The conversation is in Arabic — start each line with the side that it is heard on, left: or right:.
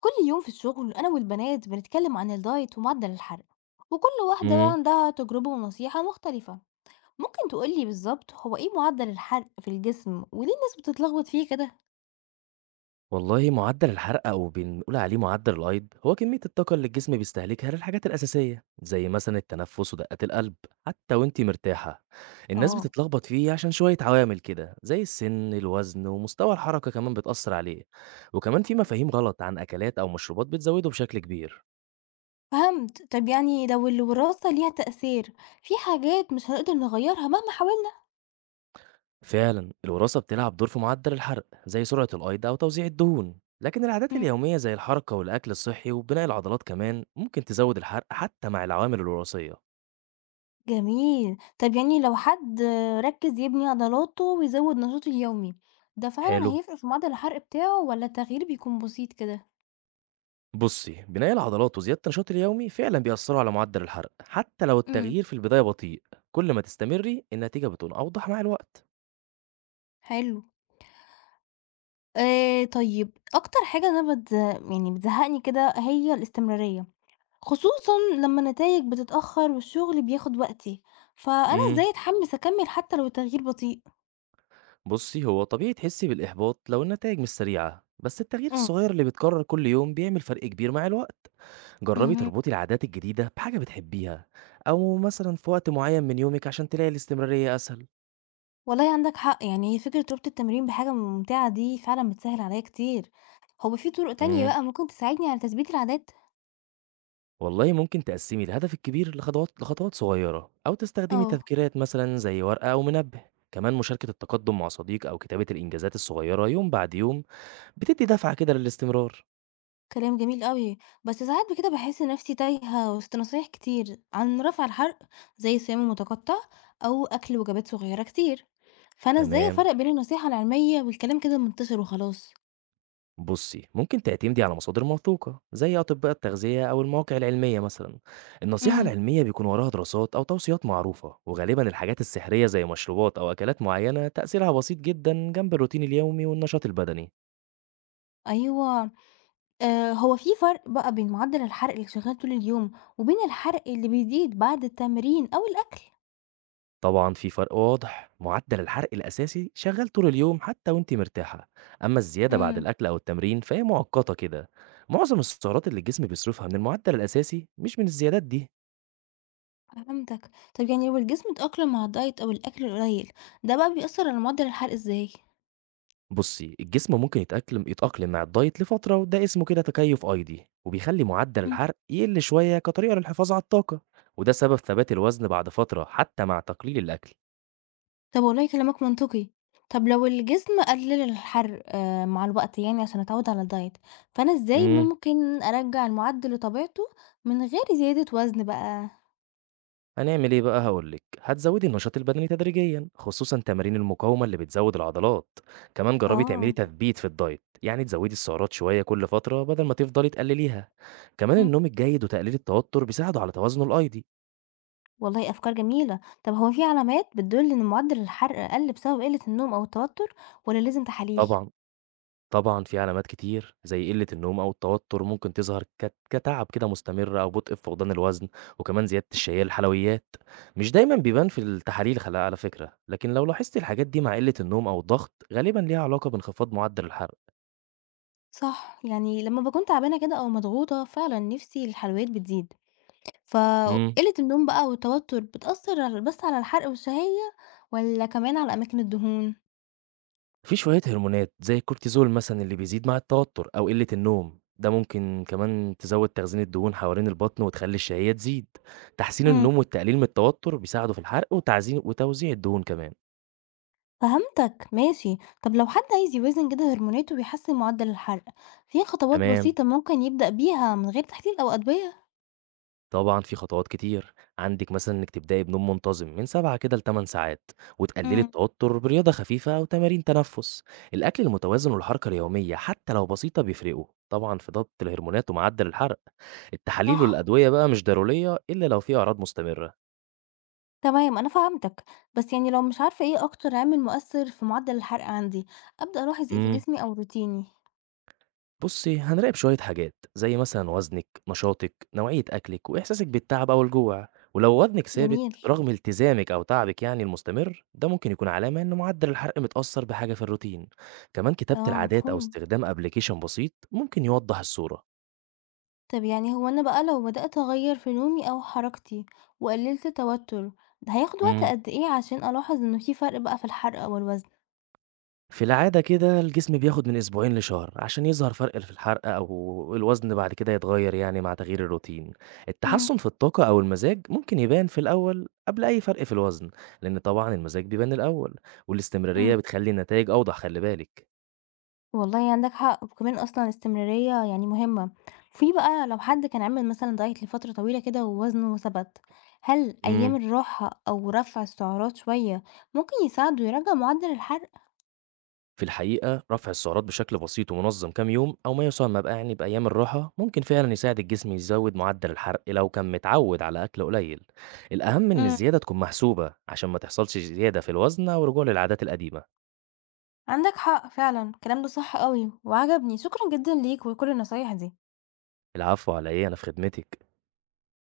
left: كل يوم في الشغل أنا والبنات بنتكلم عن الدايت ومعدل الحرق، وكل واحدة بقى
right: إمم.
left: عندها تجربة ونصيحة مختلفة. ممكن تقولي بالظبط هو ايه معدل الحرق في الجسم وليه الناس بتتلخبط فيه كده؟
right: والله معدل الحرق أو بنقول عليه معدل الأيض، هو كمية الطاقة اللي الجسم بيستهلكها للحاجات الأساسية، زي مثلًا التنفس ودقات القلب، حتى وأنتِ مرتاحة. الناس
left: اه،
right: بتتلخبط فيه عشان شوية عوامل كده، زي السن، الوزن، ومستوى الحركة كمان بتأثر عليه. وكمان في مفاهيم غلط عن أكلات أو مشروبات بتزوده بشكل كبير.
left: فهمت. طب يعني لو الوراثة ليها تأثير في حاجات مش هنقدر نغيرها مهما حاولنا.
right: فعلًا الوراثة بتلعب دور في معدل الحرق، زي سرعة الأيض أو توزيع الدهون. لكن العادات
left: مم.
right: اليومية زي الحركة والأكل الصحي وبناء العضلات كمان ممكن تزود الحرق حتى مع العوامل الوراثية.
left: جميل. طب يعني لو حد ركز يبني عضلاته ويزود نشاطه اليومي ده فعلا
right: حلو،
left: هيفرق في معدل الحرق بتاعه ولا التغيير بيكون بسيط كده؟
right: بصي بناء العضلات وزيادة النشاط اليومي فعلا بيأثروا على معدل الحرق حتى لو
left: مم.
right: التغيير في البداية بطيء. كل ما تستمري النتيجة بتكون أوضح مع الوقت.
left: حلو. طيب، أكتر حاجة أنا يعني بتزهقني كده هي الاستمرارية، خصوصًا لمّا النتايج بتتأخّر والشغل بياخد وقتي، فأنا
right: امم
left: إزاي أتحمّس أكمّل حتى لو التغيير بطيء؟
right: بصي هو طبيعي تحسي بالإحباط لو النتائج مش سريعة، بس التغيير
left: إمم.
right: الصغير اللي بيتكرر كل يوم بيعمل فرق كبير مع الوقت. جربي
left: اهم.
right: تربطي العادات الجديدة بحاجة بتحبيها، أو مثلا في وقت معين من يومك عشان تلاقي الاستمرارية أسهل.
left: والله عندك حق، يعني هي فكرة ربط التمرين بحاجة ممتعة دي فعلًا بتسهّل عليّا كتير. هو في طُرق تانية
right: امم
left: بقى ممكن تساعدني على تثبيت العادات؟
right: والله ممكن تقسّمي الهدف الكبير لخطوات صغيرة، أو تستخدمي
left: آه.
right: تذكيرات مثلًا زي ورقة أو منبه، كمان مشاركة التقدم مع صديق أو كتابة الإنجازات الصغيرة يوم بعد يوم بتدّي دفعة كده للاستمرار.
left: كلام جميل أوي، بس ساعات كده باحس نفسي تايهة وسط نصايح كتير عن رفع الحرق، زي صيام المتقطع أو أكل وجبات صغيرة كتير، فأنا إزاي
right: تمام،
left: أفرّق بين النصيحة العلمية والكلام كده المنتشر وخلاص؟
right: بُصّي ممكن تعتمدي على مصادر موثوقة زي أطباء التغذية أو المواقع العلمية مثلًا، النصيحة
left: امم،
right: العلمية بيكون وراها دراسات أو توصيات معروفة، وغالبًا الحاجات السحرية زي مشروبات أو أكلات معينة تأثيرها بسيط جدًا جنب الروتين اليومي والنشاط البدني.
left: أيوه. آه، هو في فرق بقى بين معدل الحرق اللي شغال طول اليوم وبين الحرق اللي بيزيد بعد التمرين أو الأكل؟
right: طبعًا في فرق واضح، معدل الحرق الأساسي شغال طول اليوم حتى وأنتِ مرتاحة، أما الزيادة بعد
left: امم
right: الأكل أو التمرين فهي مؤقتة كده، معظم السعرات اللي الجسم بيصرفها من المعدل الأساسي مش من الزيادات دي.
left: فهمتك. طب يعني لو الجسم اتأقلم مع الدايت أو الأكل القليل ده بقى بيأثر على معدل الحرق إزاي؟
right: بُصي الجسم ممكن يتأقلم مع الدايت لفترة، وده اسمه كده تكيف أيضي، وبيخلي معدل الحرق يقل شوية كطريقة للحفاظ على الطاقة، وده سبب ثبات الوزن بعد فترة حتى مع تقليل الأكل.
left: طب والله كلامك منطقي. طب لو الجسم قلل الحرق مع الوقت يعني عشان اتعود على الدايت، فأنا إزاي
right: إمم.
left: ممكن أرجّع المعدّل لطبيعته من غير زيادة وزن بقى؟
right: هنعمل إيه بقى، هاقولك، هتزوّدي النشاط البدني تدريجيًا، خصوصًا تمارين المقاومة اللي بتزوّد العضلات، كمان جرّبي تعملي
left: آه.
right: تثبيت في الدايت، يعني تزوّدي السعرات شوية كل فترة بدل ما تفضلي تقلليها، كمان
left: إمم،
right: النوم الجيد وتقليل التوتر بيساعدوا على توازنه الأيضي.
left: والله أفكار جميلة. طب هو في علامات بتدل إن معدّل الحرق قَل بسبب قلة النوم أو التوتر والّا لازم تحاليل؟
right: طبعًا، طبعًا في علامات كتير، زي قلة النوم أو التوتر ممكن تظهر كتعب كده مستمر أو بطء في فقدان الوزن، وكمان زيادة الشهية للحلويات، مش دايمًا بيبان في التحاليل خل على فكرة، لكن لو لاحظتِ الحاجات دي مع قلة النوم أو الضغط غالبًا ليها علاقة بانخفاض معدل الحرق.
left: صح، يعني لمّا باكون تعبانة كده أو مضغوطة فعلًا نِفسي الحلويات بتزيد،
right: إمم.
left: فقِلة النوم بقى والتوتر بتأثّر بس على الحرق والشهية والّا كمان على أماكن الدهون؟
right: في شوية هرمونات زي الكورتيزول مثلًا اللي بيزيد مع التوتر أو قلة النوم، ده ممكن كمان تزوّد تخزين الدهون حوالين البطن وتخلّي الشهية تزيد. تحسين
left: امم،
right: النوم والتقليل من التوتر بيساعدوا في الحرق وتعزين وتوزيع الدهون كمان.
left: فهمتك ماشي. طب لو حد عايز يوازن كده هرموناته ويحسن معدل الحرق، في خطوات
right: تمام.
left: بسيطة ممكن يبدأ بيها من غير تحليل أو أدوية؟
right: طبعًا في خطوات كتير، عندِك مثلًا إنِّك تبدئي بنوم منتظم من 7 كده ل8 ساعات، وتقللي
left: امم.
right: التوتر برياضة خفيفة أو تمارين تنفس. الأكل المتوازن والحركة اليومية حتى لو بسيطة بيفرقوا، طبعًا في ضبط الهرمونات ومعدل الحرق. التحاليل
left: صح.
right: والأدوية بقى مش ضرورية إلا لو في أعراض مستمرة.
left: تمام، أنا فهمتك. بس يعني لو مش عارفة إيه أكتر عامل مؤثر في معدل الحرق عندي أبدأ ألاحظ إيه في
right: إمم.
left: جسمي أو روتيني.
right: بُصّي، هنراقب شوية حاجات، زي مثلًا وزنِك، نشاطِك، نوعية أكلِك، وإحساسِك بالتعب أو الجوع، ولو وزنِك ثابت
left: جميل.
right: رغم التزامِك أو تعبِك يعني المستمر، ده ممكن يكون علامة إن معدل الحرق متأثّر بحاجة في الروتين، كمان كتابة
left: آه،
right: العادات أو
left: مفهوم.
right: استخدام application بسيط ممكن يوضّح الصورة.
left: طب يعني هو أنا بقى لو بدأت أغير في نومي أو حركتي وقللت توتر، ده هياخد وقت
right: إمم.
left: قد إيه عشان ألاحظ إنه في فرق بقى في الحرق والوزن؟
right: في العادة كده الجسم بياخد من أسبوعين لشهر عشان يظهر فرق في الحرق أو الوزن، بعد كده يتغير يعني مع تغيير الروتين. التحسن في الطاقة أو المزاج ممكن يبان في الأول قبل أي فرق في الوزن، لأن طبعا المزاج بيبان الأول، والاستمرارية
left: امم
right: بتخلي النتائج أوضح، خلي بالك.
left: والله عندك حق، وكمان أصلًا الاستمرارية يعني مهمة. في بقى لو حد كان عامل مثلًا diet لفترة طويلة كده ووزنه ثبت، هل
right: مم.
left: أيام الراحة أو رفع السعرات شوية ممكن يساعده يراجع معدل الحرق؟
right: في الحقيقة رفع السعرات بشكل بسيط ومنظم كام يوم أو ما يسمى بقى يعني بأيام الراحة ممكن فعلا يساعد الجسم يزود معدل الحرق لو كان متعود على أكل قليل. الأهم إن
left: امم
right: الزيادة تكون محسوبة عشان ما تحصلش زيادة في الوزن أو رجوع للعادات القديمة.
left: عندك حق فعلا الكلام ده صح قوي وعجبني، شكرا جدا ليك ولكل النصايح دي.
right: العفو على إيه، أنا في خدمتك.